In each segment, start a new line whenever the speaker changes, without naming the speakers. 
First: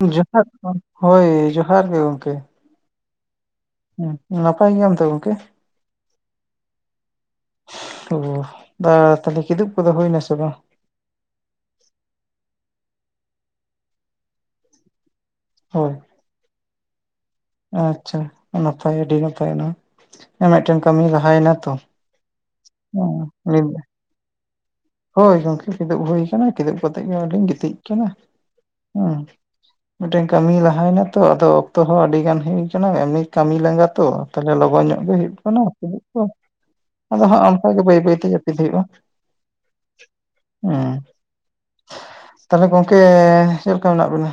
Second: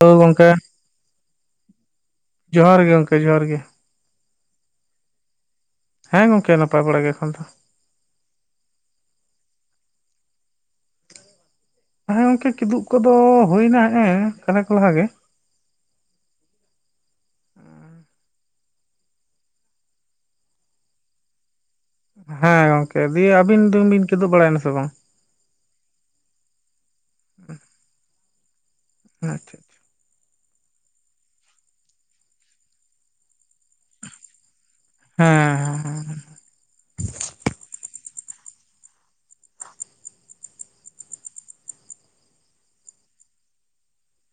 ᱦᱳ
ᱡᱚᱦᱟᱨ
ᱜᱚᱝᱠᱮ
ᱜᱮ ᱦᱳᱭ ᱡᱚᱦᱟᱨ ᱜᱮ ᱜᱚᱢᱠᱮ᱾
ᱡᱚᱦᱟᱨ ᱜᱮ ᱜᱚᱝᱠᱮ ᱡᱚᱦᱟᱨ ᱜᱮ᱾
ᱩᱸ ᱱᱟᱯᱟᱭ ᱜᱮᱭᱟᱢ ᱛᱚ ᱜᱚᱝᱠᱮ᱾
ᱦᱮᱸ ᱜᱚᱝᱠᱮ ᱱᱟᱯᱟᱭ ᱵᱟᱲᱟ ᱜᱮ ᱮᱠᱷᱚᱱ ᱫᱚ
ᱚ ᱛᱟᱦᱚᱞᱮ ᱠᱤᱫᱩᱵ ᱠᱚᱫᱚ ᱦᱩᱭ ᱮᱱᱟᱥᱮ ᱵᱟᱝ᱾
ᱦᱮᱸ ᱜᱚᱝᱠᱮ ᱠᱤᱫᱩᱵ ᱠᱚᱫᱚ ᱦᱩᱭᱮᱱᱟ ᱦᱮᱸ ᱠᱟᱞᱮ ᱠᱚᱞᱦᱟ ᱜᱮ᱾
ᱦᱳᱭ ᱟᱪᱪᱷᱟ [inaudible] ᱟᱹᱰᱤ ᱱᱟᱯᱟᱭ ᱱᱚᱣᱟ ᱢᱤᱫᱴᱮᱱ ᱠᱟᱹᱢᱤ ᱞᱟᱦᱟᱭᱮᱱᱟ ᱛᱚ᱾
ᱦᱮᱸ ᱜᱚᱝᱠᱮ ᱫᱤᱭᱮ ᱟᱹᱵᱤᱱ ᱫᱚ ᱵᱤᱱ ᱪᱮᱫᱚᱜ ᱵᱟᱲᱟᱭᱱᱟᱥᱮ ᱵᱟᱝ᱾
ᱦᱳᱭ ᱜᱚᱢᱠᱮ ᱠᱤᱫᱩᱵ ᱦᱩᱭ ᱠᱟᱱᱟ ᱠᱤᱫᱩᱵ ᱠᱟᱛᱮ ᱜᱮ ᱚᱸᱭ ᱞᱤᱧ ᱜᱤᱛᱤᱡ ᱠᱟᱱᱟ ᱦᱮᱸ᱾
ᱟᱪᱪᱷᱟ
ᱢᱤᱫᱴᱮᱱ ᱠᱟᱹᱢᱤ ᱞᱟᱦᱟᱭᱱᱟ ᱛᱚ ᱟᱫᱚ ᱚᱠᱛᱚ ᱦᱚᱸ ᱟᱹᱰᱤ ᱜᱟᱱ ᱦᱩᱭ ᱟᱠᱟᱱᱟ ᱮᱢᱱᱤ ᱠᱟᱹᱢᱤ ᱞᱟᱸᱜᱟ ᱛᱚ ᱛᱟᱦᱚᱞᱮ ᱞᱚᱜᱚᱱ ᱧᱚᱜ᱾ ᱦᱩᱭᱩᱜ
ᱦᱮᱸ
ᱠᱟᱱᱟ ᱠᱤᱫᱩᱜ ᱠᱚ ᱟᱫᱚ ᱦᱟᱸᱜ ᱚᱱᱠᱟ ᱜᱮ ᱵᱟᱹᱭ ᱵᱟᱹᱭᱛᱮ ᱡᱟᱹᱯᱤᱫ ᱦᱩᱭᱩᱜᱼᱟ᱾ ᱦᱮᱸ ᱛᱟᱦᱞᱮ ᱜᱚᱝᱠᱮ ᱪᱮᱫᱞᱮᱠᱟ ᱢᱮᱱᱟᱜ ᱵᱮᱤᱱᱟ᱾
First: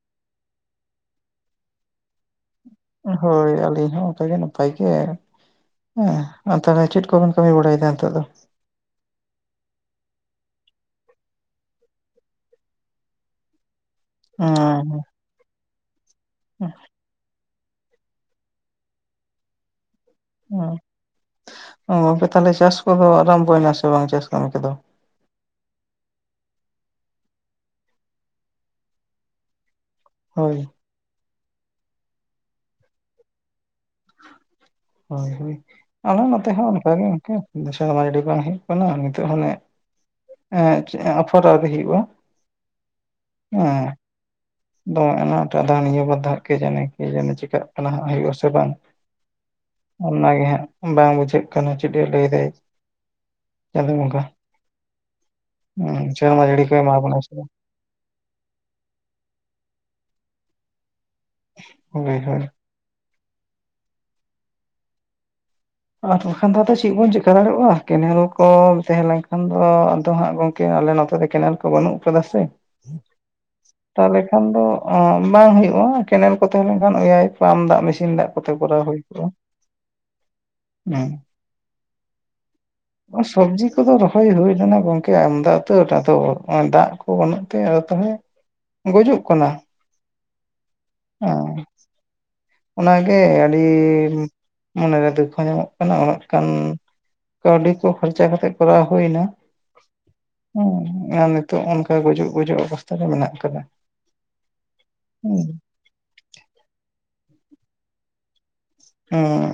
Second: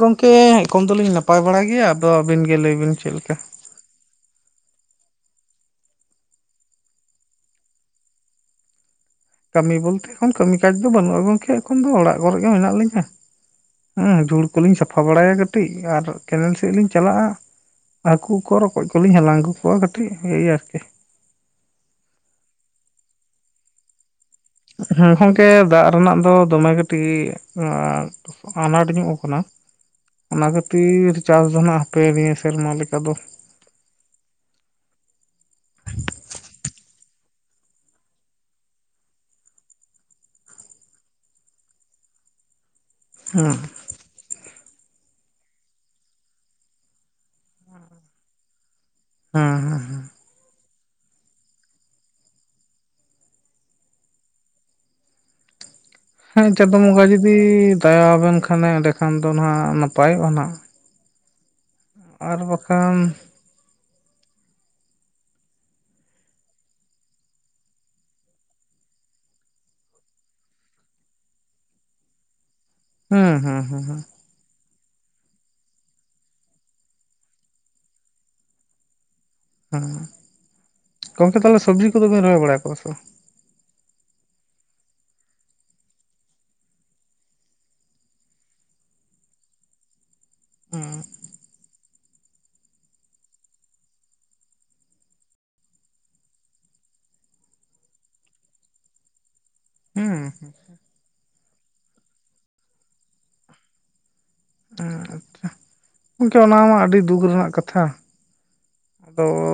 ᱜᱚᱝᱠᱮ ᱮᱠᱷᱚᱱ ᱫᱚᱞᱤᱧ ᱱᱟᱯᱟᱭ ᱵᱟᱲᱟ ᱜᱮᱭᱟ ᱟᱫᱚ ᱟᱹᱵᱤᱱ ᱜᱮ ᱞᱟᱹᱭ ᱵᱤᱱ ᱪᱮᱫ ᱞᱮᱠᱟ᱾
ᱟᱞᱤᱧ ᱦᱚᱸ ᱚᱱᱠᱟ ᱜᱮ᱾ ᱱᱟᱯᱟᱭ ᱜᱮ ᱦᱮᱸ ᱛᱟᱦᱚᱞᱮ ᱪᱮᱫ ᱠᱚᱵᱮᱱ ᱠᱟᱹᱢᱤ ᱵᱟᱲᱟᱭᱮᱫᱟ ᱱᱤᱛᱚᱜ ᱫᱚ᱾
ᱠᱟᱹᱢᱤ ᱵᱚᱞᱛᱮ ᱮᱠᱷᱚᱱ ᱠᱟᱹᱢᱤ ᱠᱟᱡᱽ ᱫᱚ ᱵᱟᱹᱱᱩᱜᱼᱟ ᱜᱚᱝᱠᱮ ᱮᱠᱷᱚᱱ ᱫᱚ ᱚᱲᱟᱜ ᱠᱚᱨᱮ ᱜᱮ ᱢᱮᱱᱟᱜ ᱞᱤᱧᱟᱹ᱾ ᱦᱮᱸ ᱫᱷᱩᱲ ᱠᱚᱞᱤᱧ ᱥᱟᱯᱷᱟ
ᱦᱮᱸ
ᱵᱟᱲᱟᱭᱟ ᱠᱟᱹᱴᱤᱡ ᱟᱨ ᱠᱮᱱᱮᱞ ᱥᱮᱫ ᱞᱤᱧ ᱪᱟᱞᱟᱜᱼᱟ᱾ ᱦᱟᱹᱠᱩ ᱠᱚ ᱨᱚᱠᱚᱡ ᱠᱚᱞᱤᱧ ᱦᱟᱞᱟᱝ ᱟᱹᱜᱩ ᱠᱚᱣᱟ ᱠᱟᱹᱴᱤᱡ ᱚᱭ ᱟᱨᱠᱤ᱾
ᱜᱚᱝᱠᱮ ᱛᱟᱦᱚᱞᱮ ᱪᱟᱥ ᱠᱚᱫᱚ ᱟᱨᱟᱢ ᱵᱚᱭᱱᱟᱥ ᱵᱟᱝ ᱪᱟᱥ ᱠᱟᱹᱢᱤ ᱠᱚᱫᱚ᱾
ᱦᱮᱸ ᱜᱚᱝᱠᱮ ᱫᱟᱜ ᱨᱮᱱᱟᱜ ᱫᱚ ᱫᱚᱢᱮ ᱠᱟᱹᱴᱤᱡ᱾ ᱟᱱᱟᱴ ᱧᱚᱜ ᱟᱠᱟᱱᱟ᱾ ᱚᱱᱟ
ᱦᱳᱭ
ᱠᱷᱟᱹᱛᱤᱨ ᱪᱟᱥ ᱫᱚ ᱱᱟᱜ ᱦᱟᱯᱮ ᱱᱤᱭᱟᱹ ᱥᱮᱨᱢᱟ ᱞᱮᱠᱟ ᱫᱚ᱾
ᱦᱳᱭ ᱦᱳᱭ᱾ ᱟᱞᱮ ᱱᱚᱛᱮ ᱦᱚᱸ ᱚᱱᱠᱟ ᱜᱮ [inaudible] ᱟᱭᱰᱤ ᱵᱟᱝ ᱦᱩᱭᱩᱜ ᱠᱟᱱᱟ ᱟᱨ ᱱᱤᱛᱚᱜ ᱦᱚᱸᱱᱮ᱾ ᱦᱮᱸ ᱟᱯᱚᱨ ᱟᱣᱨᱤ ᱦᱩᱭᱩᱜᱼᱟ
ᱦᱮᱸ
ᱮᱸ᱾ ᱫᱚ ᱚᱱᱟᱱᱟᱴ ᱱᱤᱭᱟᱹ ᱵᱟᱨᱫᱷᱟᱣ ᱠᱮ ᱡᱟᱱᱮ ᱠᱮ ᱡᱟᱱᱮ ᱪᱤᱠᱟᱹᱜ ᱠᱟᱱᱟ ᱦᱩᱭᱩᱜ ᱟᱥᱮ ᱵᱟᱝ᱾
ᱦᱩᱸ ᱦᱩᱸ ᱦᱩᱸ
ᱚᱱᱟᱜᱮ ᱦᱟᱸᱜ ᱵᱟᱝ ᱵᱩᱡᱷᱟᱹᱜ ᱠᱟᱱᱟ ᱪᱮᱫ ᱮ ᱞᱟᱹᱭᱫᱟᱭ ᱪᱟᱸᱫᱳ ᱵᱚᱜᱟ᱾ ᱦᱩᱸ
ᱦᱮᱸ ᱪᱟᱸᱫᱚ ᱵᱚᱸᱜᱟ ᱡᱩᱫᱤ ᱫᱟᱭᱟᱵᱮᱱ ᱠᱷᱟᱱᱮ ᱮᱸᱰᱮ ᱠᱷᱟᱱ ᱫᱚ ᱦᱟᱜ ᱱᱟᱯᱟᱭᱚᱜᱼᱟ ᱱᱟᱦᱟᱜ᱾
ᱦᱳᱭ
ᱟᱨ
ᱦᱳᱭ
ᱵᱟᱠᱷᱟᱱ᱾
ᱟᱨ ᱵᱟᱝᱠᱷᱟᱱ ᱫᱚ ᱟᱫᱚ ᱪᱮᱫ ᱵᱚᱱ ᱪᱮᱠᱟ ᱫᱟᱲᱮᱭᱟᱜᱼᱟ ᱠᱮᱱᱮᱞ ᱠᱚ ᱛᱟᱸᱦᱮ ᱞᱮᱱᱠᱷᱟᱱ ᱫᱚ ᱟᱫᱚ ᱦᱟᱸᱜ ᱜᱚᱝᱠᱮ᱾ ᱟᱞᱮ ᱱᱚᱛᱮ ᱛᱮ ᱠᱮᱱᱮᱞ ᱠᱚ ᱵᱟᱹᱱᱩᱜ ᱟᱠᱟᱫ ᱥᱮ᱾
ᱦᱩᱸ ᱦᱩᱸ ᱦᱩᱸ ᱦᱩᱸ
ᱛᱟᱦᱚᱞᱮ ᱠᱷᱟᱱ ᱫᱚ ᱵᱟᱝ ᱦᱩᱭᱩᱜᱼᱟ ᱠᱮᱱᱮᱞ ᱠᱚ ᱛᱟᱸᱦᱮ ᱞᱮᱠᱷᱟᱱ ᱚᱭᱟᱭ ᱯᱟᱢᱯ ᱫᱟᱜ ᱢᱮᱥᱤᱱ ᱫᱟᱜ ᱠᱚᱛᱮ ᱠᱚᱨᱟᱣ ᱦᱩᱭ ᱠᱚᱜᱼᱟ᱾
ᱦᱮᱸ
ᱦᱮᱸ
ᱜᱚᱝᱠᱮ ᱛᱟᱦᱚᱞᱮ ᱥᱚᱵᱽᱡᱤ ᱠᱚᱫᱚ ᱵᱮᱱ ᱨᱚᱦᱚᱭ ᱵᱟᱲᱟ ᱟᱠᱟᱫᱟ ᱥᱮ ᱵᱟᱝ᱾
ᱥᱚᱵᱽᱡᱤ ᱠᱚᱫᱚ ᱨᱚᱦᱚᱭ ᱦᱩᱭ ᱞᱮᱱᱟ ᱜᱚᱝᱠᱮ ᱟᱢᱫᱟ ᱩᱛᱨ ᱟᱫᱚ ᱫᱟᱜ ᱠᱚ ᱵᱟᱹᱱᱩᱜ ᱛᱮ ᱛᱟᱦᱞᱮ᱾ ᱜᱩᱡᱩᱜ ᱠᱟᱱᱟ
ᱵᱟᱝ
ᱟᱸ᱾ ᱚᱱᱟᱜᱮ ᱟᱹᱰᱤ ᱢᱚᱱᱮ ᱨᱮ ᱫᱩᱠ ᱦᱚᱸ ᱧᱟᱢᱚᱜ ᱠᱟᱱᱟ ᱩᱱᱟᱹᱜ ᱠᱟᱱ᱾ ᱠᱟᱹᱣᱰᱤ ᱠᱚ ᱠᱷᱚᱨᱪᱟ ᱠᱟᱛᱮᱜ ᱠᱚᱨᱟᱣ ᱦᱩᱭᱱᱟ᱾
ᱦᱮᱸ
ᱦᱮᱸ ᱟᱨ ᱱᱤᱛᱚᱜ ᱚᱱᱠᱟ ᱜᱩᱡᱩᱜ ᱜᱩᱡᱩᱜ ᱚᱵᱚᱥᱛᱷᱟ ᱨᱮ ᱢᱮᱱᱟᱜ ᱠᱟᱫᱟ᱾
ᱟᱪᱪᱷᱟ ᱜᱚᱝᱠᱮ ᱚᱱᱟ ᱢᱟ ᱟᱹᱰᱤ ᱫᱩᱠ ᱨᱮᱱᱟᱜ ᱠᱟᱛᱷᱟ᱾ ᱟᱫᱚ
ᱦᱮᱸ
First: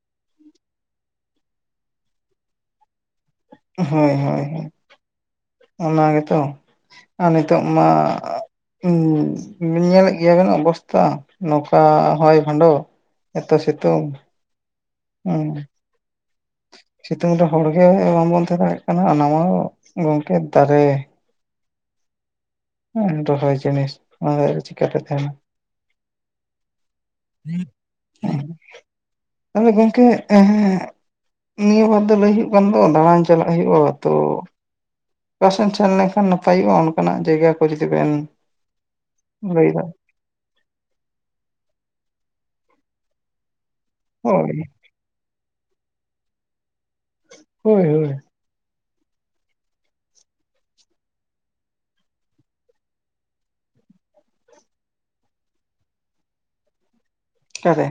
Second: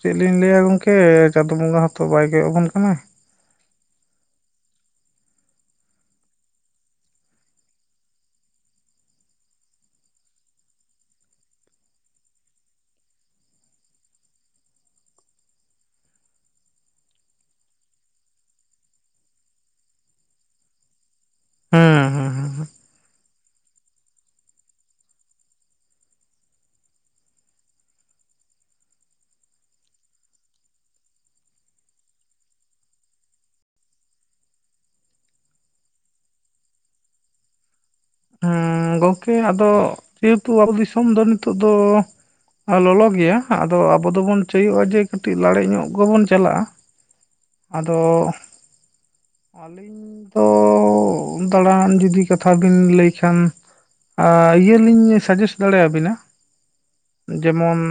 ᱪᱮᱫ ᱞᱤᱧ ᱞᱟᱹᱭ ᱟ ᱜᱚᱝᱠᱮ ᱪᱟᱸᱫᱳ ᱵᱚᱸᱜᱟ ᱦᱚᱛᱚ ᱵᱟᱭ ᱜᱚᱜ ᱟᱵᱚᱱ ᱠᱟᱱᱟᱭ᱾
ᱦᱳᱭ ᱦᱳᱭ ᱚᱱᱟ ᱜᱮᱛᱚ ᱟᱨ ᱱᱤᱛᱚᱜ ᱢᱟ ᱦᱩ ᱧᱮᱞᱮᱫ ᱜᱮᱭᱟ ᱵᱮᱱ ᱚᱵᱚᱥᱛᱛᱟ ᱱᱚᱝᱠᱟ ᱦᱚᱭ ᱵᱷᱟᱱᱰᱚ ᱮᱛᱚ ᱥᱮᱛᱳᱝ ᱦᱩ ᱥᱤᱛᱩᱝ ᱨᱮ ᱦᱚᱲ ᱜᱮ ᱵᱟᱝᱵᱚᱱ ᱛᱟᱦᱮᱸ ᱫᱟᱲᱭᱟᱜ ᱠᱟᱱᱟ ᱚᱱᱟ ᱢᱟ ᱜᱚᱝᱠᱮ ᱫᱟᱨᱮ
ᱦᱮᱸ ᱦᱮᱸ ᱦᱮᱸ
ᱨᱚᱦ ᱡᱤᱱᱤᱥ ᱚᱱᱟ ᱪᱮᱠᱟᱛᱮ ᱛᱟᱦᱮᱱᱟ ᱛᱟᱦᱚᱞᱮ ᱜᱚᱢᱠᱮ ᱱᱤᱭᱟᱹ ᱵᱟᱨ ᱫᱚ ᱞᱟᱹᱭ ᱦᱳᱜ ᱠᱟᱱ ᱫᱚ ᱫᱟᱬᱟᱱ ᱪᱟᱞᱟᱜ ᱦᱳᱭᱳ-ᱟ ᱛᱚ ᱚᱠᱟᱥᱮᱱ ᱥᱮᱱ ᱞᱮᱱᱠᱷᱟᱱ ᱱᱟᱯᱟᱭᱚᱜ-ᱟ ᱚᱱᱠᱟᱱᱟᱜ ᱡᱟᱭᱜᱟ ᱠᱚ ᱡᱩᱫᱤ ᱵᱮᱱ
ᱦᱮᱸ ᱜᱚᱝᱠᱮ ᱟᱫᱚ
ᱞᱟᱹᱭᱫᱟ
ᱡᱮᱦᱮᱛᱩ ᱟᱵᱚ ᱫᱤᱥᱚᱢ ᱫᱚ ᱱᱤᱛᱚᱜ ᱫᱚ ᱞᱚᱞᱚ ᱜᱮᱭᱟ ᱟᱫᱚ ᱟᱵᱚ ᱫᱚᱵᱚᱱ
ᱦᱳᱭ
ᱪᱟᱹᱭᱚᱜ-ᱟ ᱡᱮ ᱠᱟᱹᱴᱤᱡ ᱞᱟᱲᱮᱡ ᱧᱚᱜ ᱜᱮᱵᱚᱱ ᱪᱟᱞᱟᱜ-ᱟ
ᱦᱳᱭ
ᱟᱫᱚ
ᱦᱳᱭ
ᱟᱹᱞᱤᱧ ᱫᱚ ᱫᱟᱬᱟᱱ ᱡᱩᱫᱤ ᱠᱟᱛᱷᱟ ᱵᱤᱱ ᱞᱟᱹᱭ ᱮᱱᱠᱷᱟᱱ ᱤᱭᱟᱹᱞᱤᱧ ᱥᱟᱡᱮᱥᱴ ᱫᱟᱲᱮᱭᱟᱵᱤᱱᱟ ᱡᱮᱢᱚᱱ
ᱚᱠᱟᱨᱮ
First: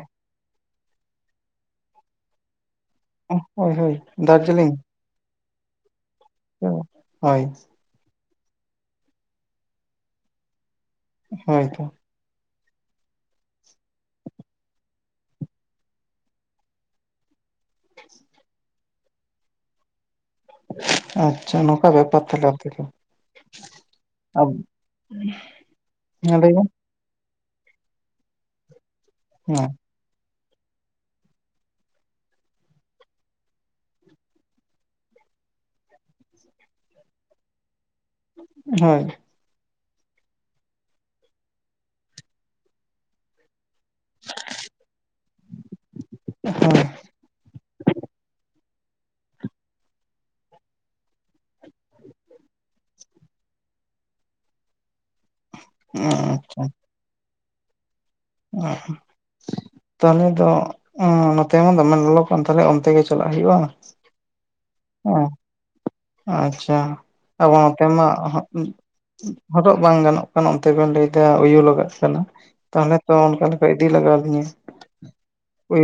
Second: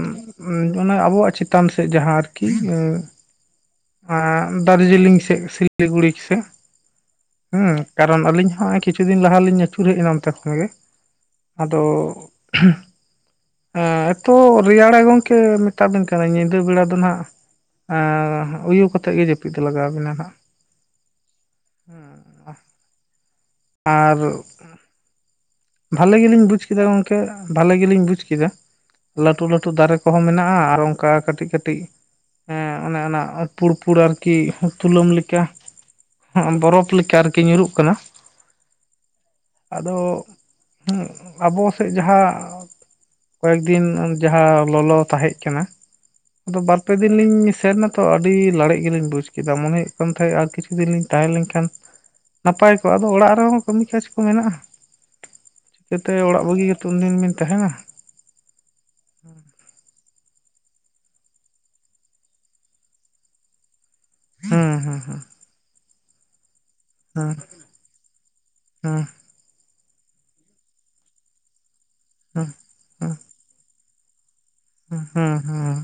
ᱚᱱᱟ ᱟᱵᱚᱣᱟᱜ ᱪᱮᱛᱟᱱ ᱥᱮᱫ ᱡᱟᱦᱟᱸ ᱟᱨᱠᱤ
ᱦᱳᱭ ᱦᱳᱭ
ᱫᱟᱨᱡᱤᱞᱤᱝ ᱥᱮᱫ ᱥᱤ ᱥᱤᱞᱤ ᱜᱩᱲᱤ ᱥᱮ
ᱦᱳᱭ
ᱦᱩᱸ ᱠᱟᱨᱚᱱ ᱟᱹᱞᱤᱧ ᱦᱚᱸᱜ ᱠᱤᱪᱷᱩ ᱫᱤᱱ ᱞᱟᱦᱟ ᱞᱤᱧ ᱟᱹᱪᱩᱨ ᱦᱮᱡ ᱮᱱᱟ ᱛᱮ ᱠᱷᱚᱱ ᱜᱮ
ᱦᱳᱭ
ᱟᱫᱚ
ᱛᱚ
ᱦᱮᱸ ᱮᱛᱚ ᱨᱮᱭᱟᱲᱮ ᱜᱚᱝᱠᱮ ᱢᱮᱛᱟᱵᱤᱱ ᱠᱟᱱᱟ ᱧᱤᱫᱟᱹ ᱵᱮᱲᱟ ᱫᱚ ᱱᱟᱦᱟᱜ ᱩᱭᱩ ᱠᱟᱛᱮᱫ ᱜᱮ ᱡᱟᱹᱯᱤᱫ ᱫᱚ ᱞᱟᱜᱟᱣᱵᱤᱱᱟ ᱦᱟᱜ᱾
ᱟᱪᱪᱷᱟ ᱱᱚᱝᱠᱟ ᱵᱮᱯᱟᱨ ᱛᱟᱦᱮ ᱟᱞᱮ ᱫᱚ
ᱟᱨ
ᱦᱮᱸ
ᱵᱷᱟᱞᱮ ᱜᱮᱞᱤᱧ
ᱞᱟᱹᱭ ᱵᱮᱱ
ᱵᱩᱡ ᱠᱮᱫᱟ ᱜᱚᱢᱠᱮ, ᱵᱷᱟᱞᱮ ᱜᱮᱞᱤᱧ ᱵᱩᱡ ᱠᱮᱫᱟ, ᱞᱟᱹᱴᱩ ᱞᱟᱹᱴᱩ ᱫᱟᱨᱮ ᱠᱚ ᱠᱚᱦᱚᱸ ᱢᱮᱱᱟᱜ-ᱟ ᱟᱨ ᱚᱱᱠᱟ ᱠᱟᱹᱴᱤᱡ ᱠᱟᱹᱴᱤᱡ ᱦᱚᱸ ᱚᱱᱮ ᱚᱱᱟ ᱯᱩᱲ ᱯᱩᱲ ᱟᱨᱠᱤ ᱛᱩᱞᱟᱹᱢ ᱞᱮᱠᱟ ᱦᱚᱜ-ᱚ ᱵᱚᱨᱚᱯᱷ ᱞᱮᱠᱟ ᱟᱨᱠᱤ ᱧᱩᱨᱩᱜ ᱠᱟᱱᱟ᱾
ᱦᱳᱭ
ᱟᱫᱚ ᱦᱩᱸ ᱟᱵᱚ ᱥᱮᱫ ᱡᱟᱦᱟ ᱠᱚᱭᱮᱠ ᱫᱤᱱ ᱡᱟᱦᱟ ᱞᱚᱞᱚ ᱛᱟᱦᱮᱸᱜ ᱠᱟᱱᱟ᱾ ᱛᱚ ᱵᱟᱨ
ᱟᱪᱪᱷᱟ
ᱯᱮ ᱫᱤᱱ ᱞᱤᱧ ᱥᱮᱱ ᱱᱟ ᱛᱚ ᱟᱹᱰᱤ ᱞᱟᱲᱮᱡ ᱜᱮᱞᱤᱧ ᱵᱩᱡᱽ ᱠᱮᱫᱟᱜ ᱢᱚᱱᱮ ᱦᱩᱭᱩᱜ ᱠᱟᱱ ᱛᱟᱦᱮᱸᱫ ᱟᱨ ᱠᱤᱪᱷᱩ ᱫᱤᱱ ᱞᱤᱧ ᱛᱟᱦᱮᱸ ᱞᱮᱱᱠᱷᱟᱱ ᱱᱟᱯᱟᱭ ᱠᱚᱜ-ᱟ ᱟᱫᱚ ᱚᱲᱟᱜ ᱨᱮᱦᱚᱸ ᱠᱟᱹᱢᱤ ᱠᱟᱡᱽ ᱠᱚ ᱢᱮᱱᱟᱜ-ᱟ᱾ ᱪᱤᱠᱟᱹᱛᱮ ᱚᱲᱟᱜ ᱵᱟᱹᱜᱤ ᱠᱟᱛᱮ ᱩᱱᱫᱤᱱ ᱵᱤᱱ ᱛᱟᱦᱮᱱᱟ᱾
ᱚ ᱛᱟᱦᱚᱞᱮ ᱫᱚ ᱚᱸ ᱱᱚᱛᱮ ᱢᱟ ᱫᱚᱢᱮ ᱞᱚᱞᱚ ᱠᱟᱱ ᱛᱟᱦᱮᱞᱮ ᱚᱱᱛᱮ ᱜᱮ ᱪᱟᱞᱟᱜ ᱦᱩᱭᱩᱜ-ᱟ᱾
ᱦᱩᱸ ᱦᱩᱸ
ᱚ ᱟᱪᱪᱷᱟ
ᱦᱩᱸ
ᱟᱵᱚ ᱱᱚᱛᱮ ᱢᱟ
ᱦᱩᱸ
[unintelligible] ᱦᱚᱴᱚᱜ ᱵᱟᱝ ᱜᱟᱱᱚᱜ ᱠᱟᱱᱟ ᱚᱱᱛᱮ ᱵᱮᱱ ᱞᱟᱹᱭᱫᱟ ᱩᱭᱩ ᱞᱟᱜᱟᱫ ᱛᱟᱦᱟᱞᱮ ᱛᱟᱦᱚᱞᱮ
ᱦᱩᱸ
ᱛᱚ ᱚᱱᱠᱟ ᱞᱮᱠᱟ ᱤᱫᱤ ᱞᱟᱜᱟᱣ ᱟᱞᱤᱧᱟ
ᱦᱩᱸ ᱦᱩᱸ ᱦᱩᱸ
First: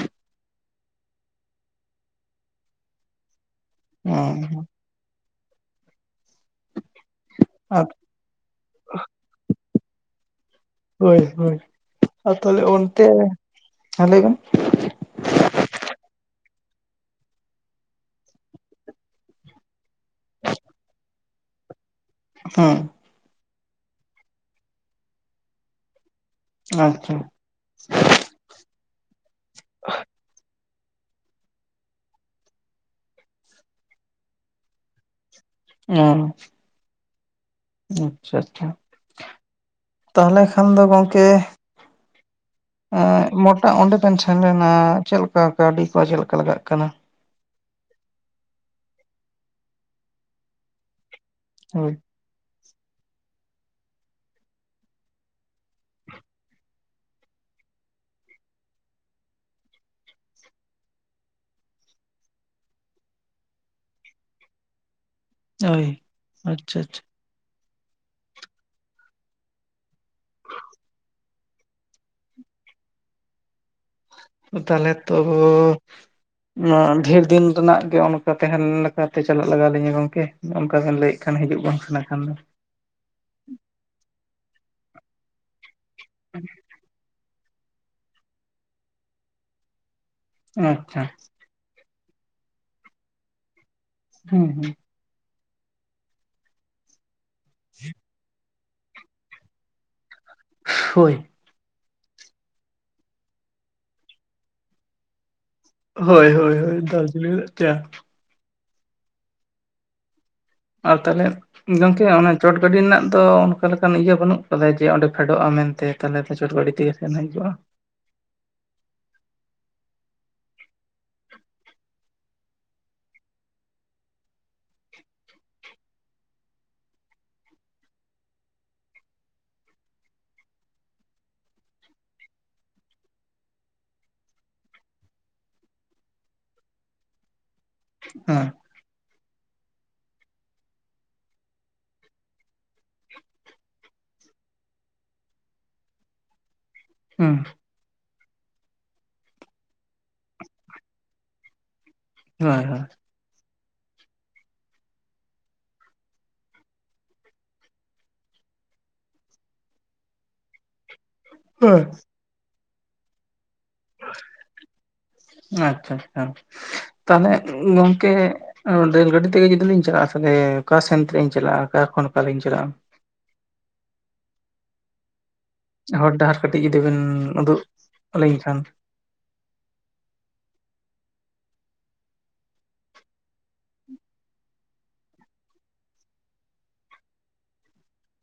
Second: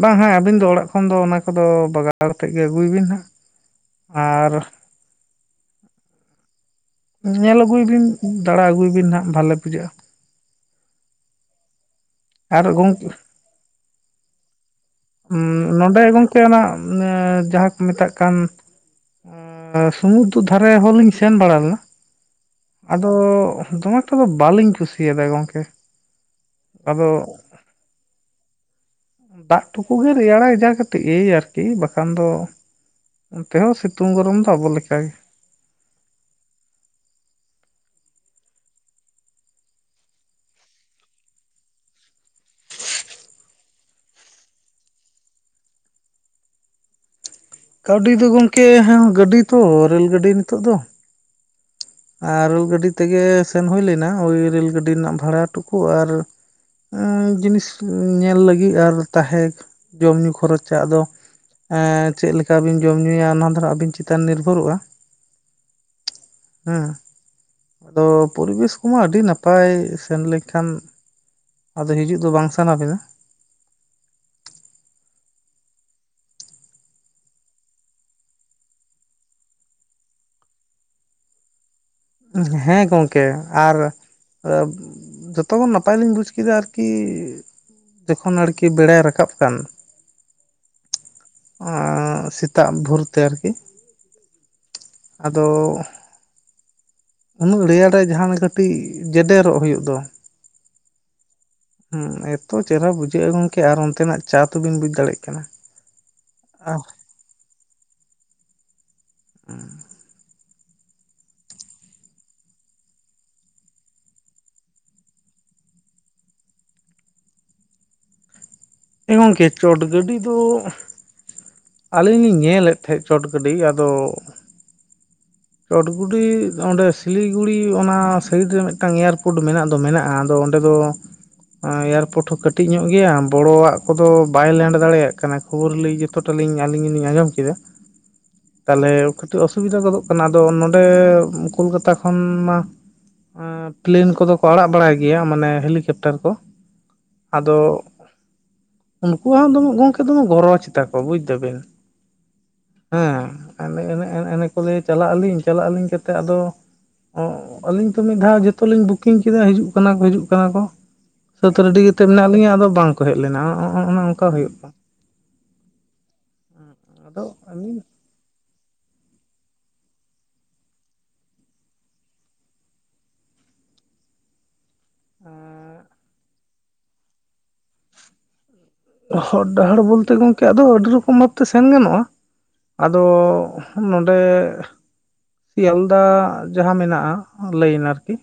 ᱵᱟᱝ ᱦᱮᱸ ᱟᱹᱵᱤᱱ ᱫᱚ ᱚᱲᱟᱜ ᱠᱷᱚᱱ ᱛᱚᱠᱷᱚᱱ ᱫᱚ ᱚᱱᱟ ᱠᱚᱫᱚ ᱵᱟᱜᱟᱲ ᱟᱛᱮᱫ ᱜᱮ ᱟᱹᱜᱩᱭᱵᱤᱱ ᱦᱟᱸᱜ
ᱚᱸ
ᱟᱨ ᱧᱮᱞ ᱟᱹᱜᱩᱭ
ᱟᱨ
ᱵᱤᱱ, ᱫᱟᱲᱟ ᱟᱹᱜᱩᱭ ᱵᱤᱱ ᱦᱟᱸᱜ ᱵᱷᱟᱞᱮ ᱵᱩᱡᱷᱟᱹᱜᱼᱟ᱾
ᱳᱭ, ᱦᱳᱭ ᱟ ᱛᱷᱟᱞᱮ
ᱟᱨ
ᱚᱱᱛᱮ
ᱜᱚᱝᱠᱮ
ᱨᱮ, ᱦᱮᱸ, ᱞᱟᱹᱭ ᱵᱮᱱ᱾
ᱩᱸ ᱱᱚᱰᱮ ᱜᱚᱝᱠᱮ, ᱚᱱᱟ ᱮᱸ ᱡᱟᱦᱟ ᱠᱚ ᱢᱮᱛᱟᱜ ᱠᱟᱱ ᱟ 'ᱥᱩᱢᱩᱫᱫᱷᱩ' ᱫᱷᱟᱨᱮ ᱦᱚᱞᱤᱧ ᱥᱮᱱ ᱵᱟᱲᱟ ᱞᱮᱱᱟ᱾
ᱦᱩᱸ᱾
ᱟᱫᱚ ᱫᱚᱢᱮ ᱮᱠᱴᱟ ᱫᱚ ᱵᱟᱞᱤᱧ ᱠᱩᱥᱤᱭᱟᱫᱟ ᱜᱚᱝᱠᱮ! ᱟᱫᱚ
ᱟᱪᱪᱷᱟ!
ᱫᱟᱜ ᱴᱷᱩᱠᱩ ᱜᱮ ᱨᱮᱭᱟᱲᱟᱭᱟ, ᱡᱟ ᱠᱟᱹ- -ᱴᱤᱜ ᱮᱹᱻᱭ ᱟᱨᱠᱤ ᱵᱟᱠᱷᱟᱱ ᱫᱚ, ᱚᱱᱛᱮ ᱦᱚ ᱥᱤᱛᱩᱝ ᱜᱚᱨᱚᱢ ᱫᱚ ᱟᱵᱚ ᱞᱮᱠᱟᱜᱮ᱾
ᱚᱸ᱾ ᱟᱪᱪᱷᱟ, ᱪᱷᱟ, ᱛᱟᱦᱞᱮ ᱠᱷᱟᱱ ᱫᱚ ᱜᱚᱝᱠᱮ ᱟᱸ ᱢᱚᱴᱟᱜ ᱚᱸᱰᱮ ᱵᱮᱱ ᱥᱮᱱ ᱞᱮᱱᱟ ᱪᱮᱜ ᱞᱮᱠᱟ, ᱠᱟᱣᱰᱤ ᱠᱚ ᱪᱮᱜ ᱞᱮᱠᱟ ᱞᱟᱜᱟᱜ ᱠᱟᱱᱟ?
ᱠᱟᱹᱣᱰᱤ ᱫᱚ ᱜᱚᱝᱠᱮ ᱦᱮᱸ ᱜᱟᱹᱰᱤ ᱛᱚ, ᱨᱮᱹᱞ ᱜᱟᱹᱰᱤ ᱱᱤᱛᱚᱜ ᱫᱚ!
ᱦᱳᱭ!
ᱟᱨ ᱨᱳ ᱜᱟᱹᱰᱤ ᱛᱮᱜᱮ ᱥᱮᱱ ᱦᱩᱭ ᱞᱮᱱᱟ, ᱳᱭ ᱨᱮᱹᱞ ᱜᱟᱹᱰᱤᱨ ᱱᱟᱜ ᱵᱷᱟᱲᱟ ᱴᱩᱠᱩ ᱟᱨ ᱮᱸᱚᱸ ᱡᱤᱱᱤᱥ ᱧᱮᱞ ᱞᱟᱹᱜᱤᱜ ᱟᱨ ᱛᱟᱦᱮ, ᱡᱚᱢ-ᱧᱩ ᱠᱷᱚᱨᱚᱪᱟ ᱟᱫᱚ ᱮᱸ ᱪᱮᱜ ᱞᱮᱠᱟ ᱵᱤᱱ ᱡᱚᱢ ᱧᱩᱭᱟ, ᱚᱱᱟ ᱫᱷᱟᱨᱟ ᱟᱵᱤᱱ ᱪᱮᱛᱟᱱ ᱱᱤᱨᱵᱷᱚᱨᱚᱜᱼᱟ!
ᱳᱭ᱾ ᱟᱪᱪᱷᱟ
ᱦᱮᱸ
ᱟᱪᱪᱷᱟ
ᱟᱫᱚ ᱯᱚᱨᱤᱵᱮᱹᱥ ᱠᱚᱢᱟ ᱟᱹᱰᱤ ᱱᱟᱯᱟᱭ, ᱥᱮᱱ ᱞᱮᱠᱷᱟᱱ ᱟᱫᱚ ᱦᱤᱡᱩᱜ ᱫᱚ ᱵᱟᱝ ᱥᱟᱱᱟ ᱵᱤᱱᱟ!
ᱛᱟᱦᱞᱮ ᱛᱳ! ᱩᱝᱟ ᱰᱷᱮᱨ ᱫᱤᱱ ᱨᱮᱱᱟᱜ ᱜᱮ, ᱚᱱᱠᱟ ᱛᱮᱦᱮᱱ ᱞᱮᱠᱟᱛᱮ ᱪᱟᱞᱟᱜ ᱞᱟᱜᱟᱣ ᱞᱤᱧᱟᱹ ᱜᱚᱝᱠᱮ᱾ ᱚᱱᱠᱟ ᱵᱮᱱ ᱞᱟᱹᱭᱮᱜ ᱠᱷᱟᱱ, ᱦᱤᱡᱩᱜ ᱵᱟᱝ ᱱᱟᱜ ᱠᱷᱟᱱ ᱫᱚ
ᱦᱮᱸ, ᱜᱚᱝᱠᱮ ᱟᱨ ᱟᱹᱵ [inaudible] ᱛᱚ ᱱᱟᱯᱟᱭ ᱞᱤᱧ ᱵᱩᱡᱽ ᱠᱮᱫᱟ ᱟᱨᱠᱤ, ᱡᱚᱠᱷᱚᱱ ᱟᱲᱠᱤ ᱵᱮᱲᱟᱭ ᱨᱟᱠᱟᱵ ᱠᱟᱱ᱾
ᱟᱸᱪᱪᱷᱟ᱾
ᱚᱸ ᱥᱮᱛᱟᱜ ᱵᱷᱳᱨ ᱛᱮ ᱟᱨᱠᱤ᱾
ᱦᱩᱸ, ᱦᱩᱸ᱾
ᱟᱫᱚ ᱩᱱᱟᱹᱜ ᱲᱮᱭᱟᱲ ᱨᱮ ᱡᱟᱦᱟᱨᱮᱸ ᱠᱟᱹᱴᱤᱡ ᱡᱮᱰᱮᱨᱚᱜ ᱦᱩᱭᱩᱜ ᱫᱚ!
ᱠᱷᱳᱭ!
ᱦᱩᱸ ᱮᱛᱚ ᱪᱮᱦᱨᱟ ᱵᱩᱡᱷᱟᱹᱜᱼᱟ ᱜᱚᱝᱠᱮ ᱟᱨ ᱚᱱᱛᱮᱱᱟᱜ ᱪᱟ ᱛᱚ ᱵᱤᱱ ᱵᱩᱡᱽ ᱫᱟᱲᱮᱜ ᱠᱟᱱᱟ!
ᱦᱳᱭ, ᱦᱳᱭ, ᱦᱳᱭ,
ᱟᱦ
'ᱫᱟᱨᱡᱤᱞᱤᱝ' [inaudible] ᱪᱟ᱾
ᱦ [unintelligible]
ᱟ ᱛᱟᱦᱞᱮ ᱜᱚᱝᱠᱮ ᱚᱱᱟ ᱪᱚᱴ ᱜᱟᱹᱰᱤ ᱱᱟᱜ ᱫᱚ ᱚᱱᱠᱟ ᱞᱮᱠᱟᱱ ᱤᱭᱟᱹ ᱵᱟᱹᱱᱩᱜ ᱠᱟᱫᱟ, ᱡᱮ ᱚᱸᱰᱮ ᱯᱷᱮᱰᱚᱜᱼᱟ ᱢᱮᱱᱛᱮ? ᱛᱷᱟᱞᱮ ᱛᱚ ᱪᱚᱴ ᱜᱟᱹᱰᱤ ᱛᱮᱜᱮ ᱥᱮᱱ ᱦᱤᱡᱩᱜᱼᱟ᱾
ᱮ ᱜᱚᱝᱠᱮ ᱪᱚᱴ ᱜᱟᱹᱰᱤ ᱫᱚ ᱟᱞᱤ ᱧᱤᱧ ᱧᱮᱞᱮᱫ ᱛᱷᱮᱜ ᱪᱚᱴ ᱜᱟᱹᱰᱤ ᱟᱫᱚ ᱪᱚᱴᱜᱩᱰᱤ ᱚᱸᱰᱮ 'ᱥᱤᱞᱤᱜᱩᱲᱤ' ᱚᱱᱟ ᱥᱟᱹᱭᱤᱰ ᱨᱮ ᱢᱤᱜᱴᱟᱝ ᱭᱟᱨᱠᱳᱰ ᱢᱮᱱᱟᱜ ᱫᱚ ᱢᱮᱱᱟᱜᱼᱟ᱾ ᱟᱫᱚ ᱰᱮ ᱫᱚ ᱮᱸ ᱭᱟᱨᱯᱳᱴ ᱦᱳ ᱠᱟᱹᱴᱤᱡ ᱧᱚᱜ ᱜᱮᱹᱭᱟ, ᱵᱚᱲᱚᱣᱟᱜ ᱠᱚᱫᱚ ᱵᱟᱭ ᱞᱮᱱᱰ ᱫᱟᱲᱮᱭᱟᱜ ᱠᱟᱱᱟ! ᱠᱷᱳᱵᱳᱨ ᱞᱟᱹᱭ ᱡᱚᱛᱚᱴᱟ ᱞᱤᱧ ᱟᱹᱞᱤᱧ [inaudible] ᱟᱧᱚᱢ ᱠᱮᱫᱟ,
ᱮᱸ!
ᱛᱟᱞᱮ ᱠᱷᱟᱹᱴᱤᱡ ᱚᱥᱩᱵᱤᱫᱟ ᱜᱚᱫᱚᱜ ᱠᱟᱱᱟ᱾ ᱫᱚ ᱱᱚᱰᱮ ᱩᱸ ᱠᱳᱞᱠᱟᱛᱟ ᱠᱷᱚᱱ ᱢᱟ ᱮᱸ ᱯᱞᱮᱹᱱ ᱠᱚᱫᱚ ᱠᱚ ᱟᱲᱟᱜ ᱵᱟᱲᱟᱭ ᱜᱮᱹᱭᱟ, ᱢᱟᱱᱮ ᱦᱮᱞᱤᱠᱮᱯᱴᱟᱨ ᱠᱚ᱾
ᱦᱩᱸ
ᱟᱫᱚ ᱩᱱᱠᱩ ᱦᱚᱸ ᱫᱚᱢᱮ ᱜᱚᱢᱠᱮ ᱫᱚᱢᱮ ᱜᱚᱨᱚᱣ ᱛᱟ ᱠᱚ। ᱵᱩᱡᱽ ᱠᱮᱫᱟ ᱵᱤᱱ?
ᱦᱮᱸ ᱦᱮᱸ᱾
ᱦᱮᱸ ᱮᱱ ᱮᱱᱮ ᱠᱚᱞᱮ ᱪᱟᱞᱟᱜ ᱟᱞᱤᱧ ᱪᱟᱞᱟᱜ ᱟᱹᱞᱤᱧ ᱠᱟᱛᱮᱫ ᱟᱫᱚ ᱼᱼ ᱚ ᱟᱹᱞᱤᱧ ᱛᱚ ᱢᱤᱫ ᱫᱷᱟᱣ ᱡᱷᱚᱛᱚ ᱞᱤᱧ ᱵᱩᱠᱤᱝ ᱠᱮᱫᱟ᱾ ᱦᱤᱡᱩᱜ ᱠᱟᱱᱟ ᱠᱚ, ᱦᱤᱡᱩᱜ ᱠᱟᱱᱟ ᱠᱚ। ᱥᱟᱹᱛ ᱨᱮᱰᱤ
ᱦᱳᱭ
ᱠᱟᱛᱮᱫ ᱢᱮᱱᱟᱜ ᱞᱤᱧᱟᱹ, ᱟᱫᱚ ᱵᱟᱝ ᱠᱚ ᱦᱮᱡ ᱞᱮᱱᱟ᱾ ᱚᱸ ᱚᱸ ᱚᱱᱮ ᱚᱝᱠᱟ ᱦᱩᱭᱩᱜ ᱠᱟᱱᱟ।
ᱟᱪᱪᱷᱟ ᱟᱪᱪᱷᱟ
ᱟᱫᱚ
ᱛᱟᱦᱚᱞᱮ
ᱟᱹᱞᱤᱧ
ᱜᱚᱝ ᱼᱼ ᱠᱮ ᱨᱮᱞ ᱜᱟᱹᱰᱤ ᱛᱮᱜᱮ ᱡᱩᱫᱤ ᱞᱤᱧ ᱪᱟᱞᱟᱜᱼᱟ, ᱛᱟᱦᱚᱞᱮ ᱚᱠᱟ ᱥᱮᱱ ᱛᱮ ᱞᱤᱧ ᱪᱟᱞᱟᱜᱼᱟ᱾ ᱚᱠᱟ ᱠᱷᱚᱱ ᱚᱠᱟᱞᱤᱧ ᱪᱟᱞᱟᱜᱼᱟ? ᱦᱚᱨ ᱰᱟᱦᱟᱨ ᱠᱟᱹᱴᱤᱡ ᱡᱩᱫᱤᱵᱤᱱ ᱩᱫᱩᱜ ᱟᱹᱞᱤᱧ ᱠᱷᱟᱱ
ᱦᱚᱨ ᱰᱟᱦᱟᱨ ᱵᱚᱞᱛᱮ ᱜᱚᱝᱠᱮ, ᱟᱫᱚ ᱟᱹᱰᱤ ᱨᱚᱠᱚᱢ ᱵᱷᱟᱵᱽ ᱛᱮ ᱥᱮᱱ ᱜᱟᱱᱚᱜᱼᱟ। ᱟᱫᱚ ᱱᱚᱰᱮ ᱼᱼ ᱥᱤᱭᱟᱞᱫᱟ ᱡᱟᱦᱟᱸ ᱢᱮᱱᱟᱜᱼᱟ, ᱞᱟᱹᱤᱱ ᱟᱨᱠᱤ᱾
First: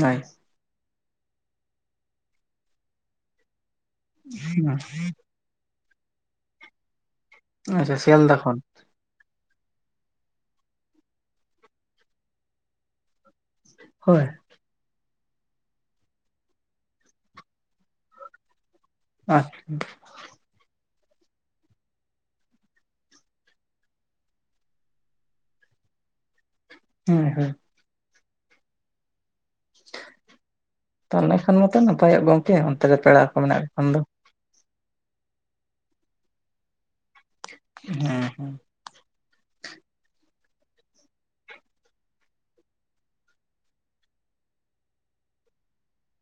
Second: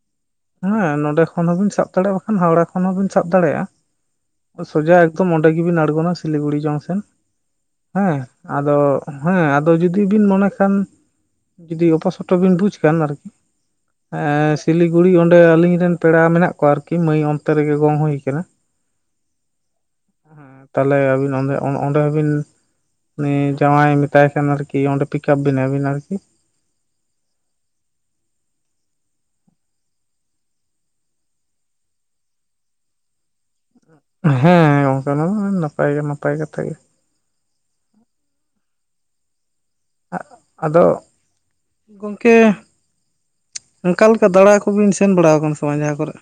ᱦᱳᱭ ᱿
ᱦᱮᱸ ᱱᱚᱰᱮ ᱠᱷᱚᱱ ᱦᱚᱸᱵᱤᱱ ᱥᱟᱵᱽ ᱫᱟᱲᱮᱭᱟᱜᱼᱟ, ᱵᱟᱝᱠᱷᱟᱱ ᱦᱟᱣᱲᱟ ᱠᱷᱚᱱ ᱦᱚᱸᱵᱤᱱ ᱥᱟᱵ ᱫᱟᱲᱮᱭᱟᱜᱼᱟ। ᱥᱚᱡᱟ ᱮᱠᱫᱚᱢ ᱼᱼ ᱚᱸᱰᱮ ᱜᱮᱵᱤᱱ ᱟᱬᱜᱚᱱᱟ, ᱥᱤᱞᱤᱜᱩᱲᱤ ᱡᱚᱝᱥᱚᱱ
ᱟᱪᱪᱷᱟ
ᱦᱮᱸ
ᱥᱤᱭᱟᱞᱫᱟ ᱠᱷᱚᱱ
ᱟᱫᱚ ᱦᱮᱸ ᱟᱫᱚ ᱡᱩᱫᱤ ᱵᱤᱱ ᱢᱚᱱᱮ ᱠᱷᱟᱱ ᱡᱩᱫᱤ ᱚᱯᱟᱥᱚᱴᱚ ᱵᱤᱱ ᱵᱩᱡ ᱠᱷᱟᱱ ᱟᱨᱠᱤ।
ᱦᱳᱭ
ᱦᱮᱸᱻ ᱥᱤᱞᱤᱜᱩᱲᱤ ᱚᱸᱰᱮ ᱟᱹᱞᱤᱧ ᱨᱮᱱ ᱯᱮᱲᱟ ᱢᱮᱱᱟᱜ ᱠᱚᱣᱟ ᱟᱨᱠᱤ, ᱢᱟᱹᱭ ᱚᱱᱛᱮ ᱨᱮᱜᱮ ᱜᱚᱝ ᱦᱩᱭ ᱠᱟᱱᱟ।
ᱟᱡ
ᱛᱟᱦᱟᱞᱮ ᱟᱹᱵᱤᱱᱸ ᱚᱸᱰᱮ ᱚᱱ ᱚᱸᱰᱮ ᱦᱚᱸ ᱵᱤᱱ ᱩᱱᱤ ᱡᱟᱶᱟᱭ ᱢᱮᱛᱟᱭ ᱠᱷᱟᱱ ᱟᱨᱠᱤ ᱚᱸᱰᱮ ᱯᱤᱠᱟᱯ ᱵᱤᱱᱟᱭ ᱟᱹᱵᱤᱱ ᱟᱨᱠᱤ।
ᱦᱮᱸ ᱦᱳᱭ᱾ ᱛᱟᱦᱟᱞᱮ ᱠᱷᱟᱱ ᱢᱟᱛᱚ ᱱᱟᱯᱟᱭᱚᱜ ᱜᱮᱭᱟ ᱜᱚᱝᱠᱮ, ᱚᱱᱛᱮ ᱨᱮ ᱯᱮᱲᱟ ᱠᱚ ᱢᱮᱱᱟᱜ ᱠᱷᱟᱱ ᱫᱚ
ᱦᱮᱸ ᱜᱚᱝᱠᱮ ᱚᱱᱟ ᱫᱚ ᱱᱟᱯᱟᱭ ᱜᱮ ᱱᱟᱯᱟᱭ ᱠᱟᱛᱷᱟ ᱜᱮ।
ᱦᱮᱸ ᱦᱮᱸ᱾
ᱟᱜ ᱟᱫᱚ ᱜᱚᱢᱠᱮ ᱚᱱᱠᱟ ᱞᱮᱠᱟ ᱫᱟᱬᱟ ᱠᱚᱵᱤᱱ ᱥᱮᱱ ᱵᱟᱲᱟ ᱟᱠᱟᱱᱟ ᱥᱮ ᱵᱟᱝ ᱡᱟᱦᱟᱸ ᱠᱚᱨᱮ?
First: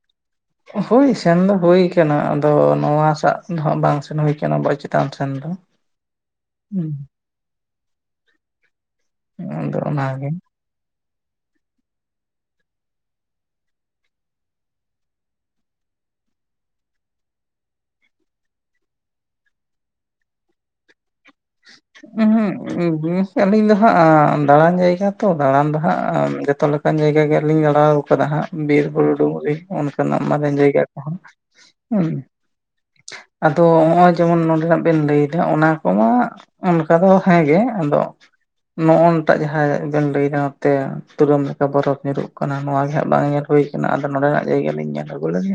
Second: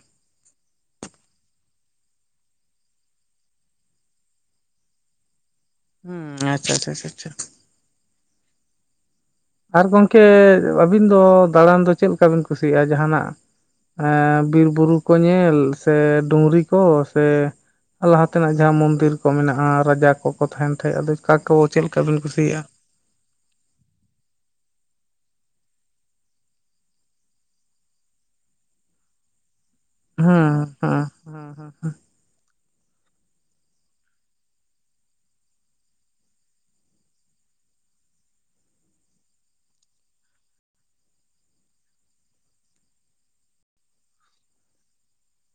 ᱦᱳᱭ ᱥᱮᱱ ᱫᱚ ᱦᱩᱭ ᱠᱟᱱᱟ᱾ ᱟᱫᱚ ᱱᱚᱣᱟ ᱥᱟᱜ ᱫᱚ ᱦᱟᱸᱜ ᱵᱟᱝ ᱥᱮᱱ ᱦᱩᱭ ᱠᱟᱱᱟ ᱵᱚ ᱪᱮᱛᱟᱱ ᱥᱮᱱ ᱫᱚ।
ᱦᱩᱸ ᱟᱪᱪᱷᱟ, ᱟᱪᱪᱷᱟ,
ᱦᱩᱸ
ᱟᱪᱪᱷᱟ, ᱟᱪᱪᱷᱟ
ᱟᱫᱚ
ᱟᱨ ᱜᱚᱢᱠᱮ
ᱚᱱᱟᱜᱮ
ᱟᱹᱵᱤᱱ ᱫᱚ ᱫᱟᱬᱟᱱ ᱫᱚ ᱪᱮᱫ ᱞᱮᱠᱟ ᱵᱤᱱ ᱠᱩᱥᱤᱭᱟᱜᱼᱟ? ᱡᱟᱦᱟᱱᱟᱜ ᱮᱸ ᱵᱤᱨ ᱵᱩᱨᱩ ᱠᱚ ᱧᱮᱞ᱾ ᱥᱮ ᱰᱩᱝᱨᱤ ᱠᱚ ᱥᱮ ᱞᱟᱦᱟ ᱛᱮᱱᱟᱜ ᱡᱟᱦᱟᱸ ᱢᱚᱱᱫᱤᱨ ᱠᱚ ᱢᱮᱱᱟᱜᱼᱟ᱾ ᱨᱟᱡᱟ ᱠᱚᱠᱚ ᱛᱟᱦᱮᱱ ᱛᱟᱦᱮᱸᱫ, ᱟᱫᱚ ᱚᱠᱟ ᱠᱚ ᱪᱮᱫ ᱞᱮᱠᱟ ᱵᱤᱱ ᱠᱩᱥᱤᱭᱟᱜᱼᱟ?
[unintelligible] ᱟᱹᱞᱤᱧ ᱫᱚ ᱦᱟᱸᱜ᱾ ᱫᱟᱬᱟᱱ ᱡᱟᱭᱜᱟ ᱛᱚ ᱫᱟᱬᱟᱱ ᱫᱚ ᱦᱟᱸᱜ ᱡᱚᱛᱚ ᱞᱮᱠᱟ ᱚᱱᱠᱟᱱ ᱡᱟᱭᱜᱟ ᱜᱮᱞᱤᱧ ᱞᱟᱲᱟ ᱠᱟᱫᱟ ᱦᱟᱸᱜ᱾ ᱵᱤᱨ ᱵᱩᱨᱩ, ᱰᱩᱝᱨᱤ ᱚᱱᱠᱟ ᱱᱟᱜ ᱢᱟᱨᱟᱝ
ᱦᱮᱸ
ᱡᱟᱭᱜᱟ ᱠᱚ
ᱦᱮᱸ
ᱦᱟᱸᱜ।
ᱦᱮᱸ
ᱦᱮᱸ [unintelligible] ᱟᱫᱚ ᱦᱚᱸᱜᱼᱚᱭ ᱡᱮᱢᱚᱱ ᱱᱚᱰᱮ ᱱᱟᱜ ᱵᱮᱱ ᱞᱟᱹᱭ ᱮᱫᱟ᱾ ᱚᱱᱟ ᱠᱚᱢᱟ ᱚᱱᱠᱟ ᱫᱚ ᱦᱮᱸᱜᱮ, ᱟᱫᱚ ᱱᱚᱜᱼᱚᱭ ᱴᱟᱜ ᱡᱟᱦᱟᱸ ᱵᱮᱱ ᱞᱟᱹᱭ ᱮᱫᱟ, ᱱᱚᱛᱮ ᱛᱩᱞᱟᱹᱢ ᱞᱮᱠᱟ ᱵᱚᱨᱚᱯᱷ ᱧᱩᱨᱩᱜ ᱠᱟᱱᱟ᱾ ᱱᱚᱣᱟ ᱜᱮ ᱦᱟᱸᱜ ᱵᱟᱝ ᱧᱮᱞ ᱦᱩᱭ ᱟᱠᱟᱱᱟ᱾ ᱟᱫᱚ ᱱᱚᱰᱮᱱᱟᱜ ᱡᱟᱭᱜᱟ ᱞᱤᱧ ᱧᱮᱞ ᱟᱹᱜᱩ ᱞᱮᱜᱮ᱾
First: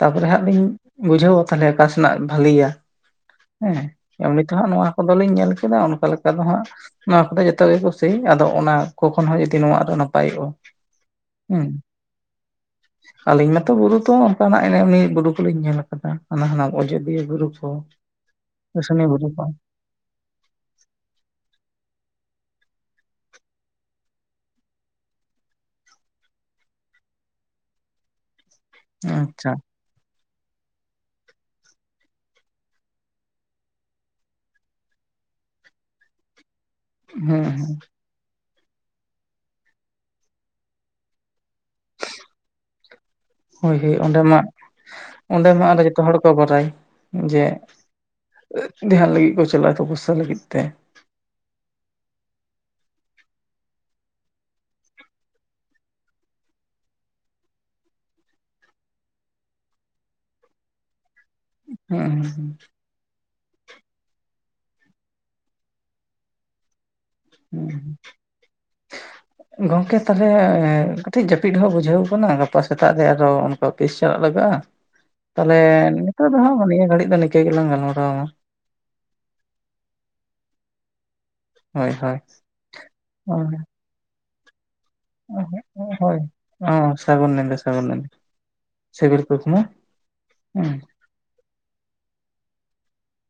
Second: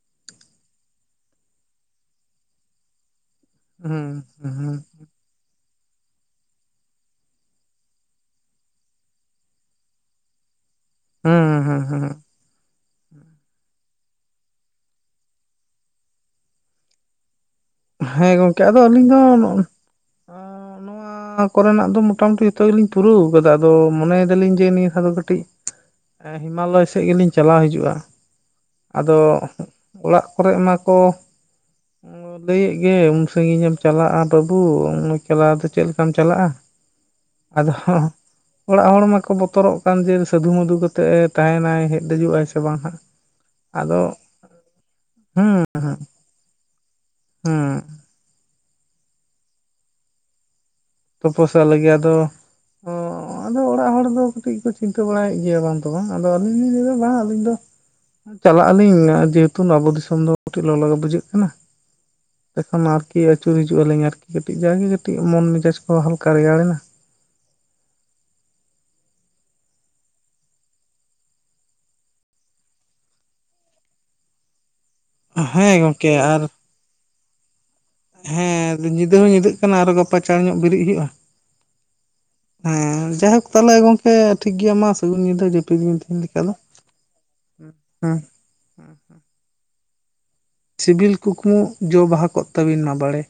ᱛᱟᱯᱚᱨᱮ ᱦᱟᱸᱜ ᱞᱤᱧ ᱵᱩᱡᱷᱟᱹᱣᱟ, ᱛᱟᱦᱚᱞᱮ ᱚᱠᱟ ᱥᱮᱱᱟᱜ ᱵᱟᱹᱞᱮᱭᱟ᱾ ᱦᱮᱸ ᱮᱢᱱᱤ ᱛᱮᱦᱟᱸᱜ ᱱᱚᱣᱟ ᱠᱚᱫᱚᱞᱤᱧ ᱧᱮᱞ ᱠᱮᱫᱟ᱾ ᱚᱱᱠᱟ ᱞᱮᱠᱟ ᱫᱚ ᱦᱟᱸᱜ ᱱᱚᱣᱟ ᱠᱚᱫᱚ ᱡᱚᱛᱚ ᱜᱮ ᱠᱩᱥᱤ, ᱟᱫᱚ ᱚᱱᱟ ᱠᱚ ᱠᱷᱚᱱ ᱦᱚᱸ ᱡᱩᱫᱤ ᱱᱚᱣᱟ ᱱᱟᱯᱟᱭᱚᱜᱼᱟ᱾
ᱦᱮᱸ
ᱦᱩᱸ᱾
ᱦᱮᱸ ᱦᱮᱸ ᱦᱮᱸ
ᱟᱹᱞᱤᱧ ᱢᱟᱛᱚ ᱵᱩᱨᱩ ᱛᱚ, ᱚᱱᱠᱟᱱᱟᱜ ᱮᱱᱮ ᱵᱩᱨᱩ ᱠᱚᱞᱤᱧ ᱧᱮᱞ ᱟᱠᱟᱫᱟ᱾ ᱦᱟᱱᱟ ᱦᱟᱱᱟᱝ ᱚᱡᱽᱫᱤᱭᱟᱹ ᱵᱩᱨᱩ ᱠᱚ᱾
ᱦᱮᱸ ᱜᱚᱢᱠᱮ ᱟᱫᱚ
ᱥᱩᱥᱩᱱᱤᱭᱟᱹ
ᱟᱹᱞᱤᱧ ᱫᱚ
ᱵᱩᱨᱩ ᱠᱚ [inaudible]
ᱱᱚᱣᱟ ᱠᱚᱨᱮᱱᱟᱜ ᱫᱚ ᱢᱚᱴᱟᱢᱩᱴᱤ ᱱᱚᱣᱟ ᱡᱚᱛᱚ ᱜᱮᱞᱤᱧ ᱯᱩᱨᱟᱹᱣ ᱠᱟᱫᱟ᱾ ᱟᱫᱚ ᱢᱚᱱᱮᱭ ᱫᱟᱞᱤᱧ ᱡᱮ ᱱᱤᱭᱟᱹ ᱫᱷᱟᱣ ᱫᱚ ᱠᱟᱹᱴᱤᱡ
[inaudible]
ᱮᱸ ᱦᱤᱢᱟᱞᱚᱭ ᱥᱮᱜ ᱜᱮᱞᱤᱧ ᱪᱟᱞᱟᱣ ᱦᱤᱡᱩᱜᱼᱟ᱾ ᱟᱫᱚ
ᱟᱪᱪᱷᱟ
ᱚᱲᱟᱜ ᱠᱚᱨᱮ ᱚᱱᱟᱠᱚ, ᱞᱟᱹᱭᱮᱫ ᱜᱮ ᱩᱱ ᱥᱟᱺᱜᱤᱧ ᱮᱢ ᱪᱟᱞᱟᱜᱼᱟ ᱵᱟᱹᱵᱩ ᱚᱱᱠᱟ ᱪᱟᱞᱟᱣ ᱫᱚ ᱪᱮᱫ ᱞᱮᱠᱟᱢ ᱪᱟᱞᱟᱜᱼᱟ,
ᱦᱮᱸ
ᱟᱫᱚ
ᱦᱮᱸ
ᱦᱚᱸ ᱚᱲᱟᱜ ᱦᱚᱲ ᱢᱟᱠᱚ ᱵᱚᱛᱚᱨᱚᱜ ᱠᱟᱱ ᱡᱮ ᱥᱟᱹᱫᱷᱩ ᱢᱚᱫᱷᱩ ᱠᱟᱛᱮ ᱛᱟᱦᱮᱱᱟᱭ ᱦᱮᱡ ᱫᱮᱡᱩᱜᱼᱟᱭ ᱥᱮ ᱵᱟᱝ ᱦᱟᱜ,
ᱦᱳᱭ ᱦᱳᱭ ᱚᱸᱰᱮ ᱢᱟ ᱚᱸᱰᱮ ᱢᱟ
ᱦᱩᱸ
ᱟᱨᱚ ᱡᱚᱛᱚ ᱦᱚᱲ ᱠᱚ ᱵᱟᱰᱟᱭ ᱡᱮ
ᱦᱩᱸ
ᱫᱷᱮᱭᱟᱱ ᱞᱟᱹᱜᱤᱫ ᱠᱚ ᱪᱟᱞᱟᱜᱼᱟ ᱛᱚ ᱯᱚᱥᱟ ᱞᱟᱹᱜᱤᱫ ᱛᱮ,
ᱛᱚᱯᱚᱥᱟᱜ ᱞᱟᱹᱜᱤᱫ ᱟᱫᱚ
[inaudible]
ᱟᱫᱚ ᱚᱲᱟᱜ ᱦᱚᱲ ᱫᱚ ᱠᱟᱹᱴᱤᱜ ᱠᱚ ᱪᱤᱱᱛᱟᱹ ᱵᱟᱲᱟᱭᱮᱫ ᱜᱮᱭᱟ ᱵᱟᱝ ᱛᱚ ᱵᱟᱝ ᱟᱫᱚ ᱟᱹᱞᱤᱧ ᱞᱤᱧ ᱞᱟᱹᱭᱫᱟ ᱵᱟᱝ ᱟᱹᱞᱤᱧ ᱫᱚ, ᱪᱟᱞᱟᱜ ᱟᱞᱤᱧ ᱡᱮᱦᱮᱛᱩ ᱱᱟᱵᱚ ᱫᱤᱥᱚᱢ ᱫᱚ ᱠᱟᱹᱴᱤᱡ ᱞᱚᱞᱚ ᱜᱮ ᱵᱩᱡᱷᱟᱹᱜ ᱠᱟᱱᱟ
ᱦᱩᱸ
ᱮᱠᱷᱚᱱ ᱟᱨᱠᱤ ᱟᱹᱪᱩᱨ ᱦᱤᱡᱩᱜ ᱟᱹᱞᱤᱧ ᱟᱨᱠᱤ ᱠᱟᱹᱴᱤᱡ ᱡᱟ ᱜᱮ ᱠᱟᱹᱴᱤᱡ ᱢᱚᱱ ᱢᱮᱡᱟᱡ, ᱚ ᱦᱟᱞᱠᱟ ᱨᱮᱭᱟᱲᱮᱱᱟ᱾
ᱦᱮᱸ ᱜᱚᱝᱠᱮ ᱛᱟᱦᱞᱮ ᱠᱟᱹᱴᱤᱡ ᱡᱟᱹᱯᱤᱫ ᱦᱚᱸ ᱵᱩᱡᱷᱟᱹᱣ ᱟᱠᱟᱱᱟ ᱜᱟᱯᱟ ᱥᱮᱛᱟᱜ ᱨᱮ ᱟᱨᱚ ᱚᱱᱠᱟ ᱚᱯᱷᱤᱥ ᱪᱟᱞᱟᱜ ᱞᱟᱜᱟᱜᱼᱟ, ᱛᱟᱦᱞᱮ
ᱦᱮᱸ ᱜᱚᱝᱠᱮ
ᱱᱤᱛᱳᱜ ᱫᱚ
ᱟᱨ
ᱦᱟᱸᱜ ᱱᱤᱭᱟᱹ ᱜᱷᱟᱹᱲᱤᱜ ᱫᱚ ᱱᱤᱝᱠᱟᱹ ᱜᱮᱞᱟᱝ ᱜᱟᱞᱢᱟᱨᱟᱣᱟ᱾
ᱦᱮᱸ ᱧᱤᱫᱟᱹ ᱦᱚᱸ ᱧᱤᱫᱟᱹᱜ ᱠᱟᱱᱟ ᱟᱨᱚ ᱜᱟᱯᱟ ᱪᱟᱬ ᱧᱚᱜ ᱵᱤᱨᱮᱫ ᱦᱩᱭᱩᱜᱼᱟ,
ᱦᱳᱭ ᱦᱳᱭ
ᱦᱮᱸ ᱡᱟᱭᱦᱳᱠ ᱛᱟᱦᱞᱮ ᱜᱚᱝᱠᱮ ᱴᱷᱤᱠ ᱜᱮᱭᱟ ᱢᱟᱥ᱾
ᱚ ᱦᱳᱭ ᱥᱟᱹᱜᱩᱱ ᱧᱤᱫᱟᱹ
ᱦᱮᱸ
ᱥᱟᱹᱜᱩᱱ ᱧᱤᱫᱟᱹ᱾
ᱦᱮᱸ
ᱥᱮᱜᱩᱲ ᱠᱩᱠᱢᱩ ᱦᱩᱸ,
ᱥᱤᱵᱤᱞ ᱠᱩᱠᱢᱩ ᱡᱚ ᱵᱟᱦᱟ ᱠᱚᱜ ᱛᱟᱹᱵᱤᱱ ᱢᱟ ᱵᱟᱲᱮ,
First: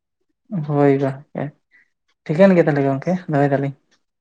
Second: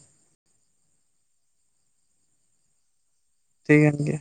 ᱦᱳᱭ ᱜᱟ ᱴᱷᱤᱠᱟᱹᱱ ᱜᱮᱭᱟ ᱛᱟᱦᱚᱞᱮ ᱜᱚᱝᱠᱮ, ᱫᱚᱦᱚᱭ ᱫᱟᱞᱤᱧ
ᱴᱷᱤᱠᱟᱹᱱ ᱜᱮᱭᱟ᱾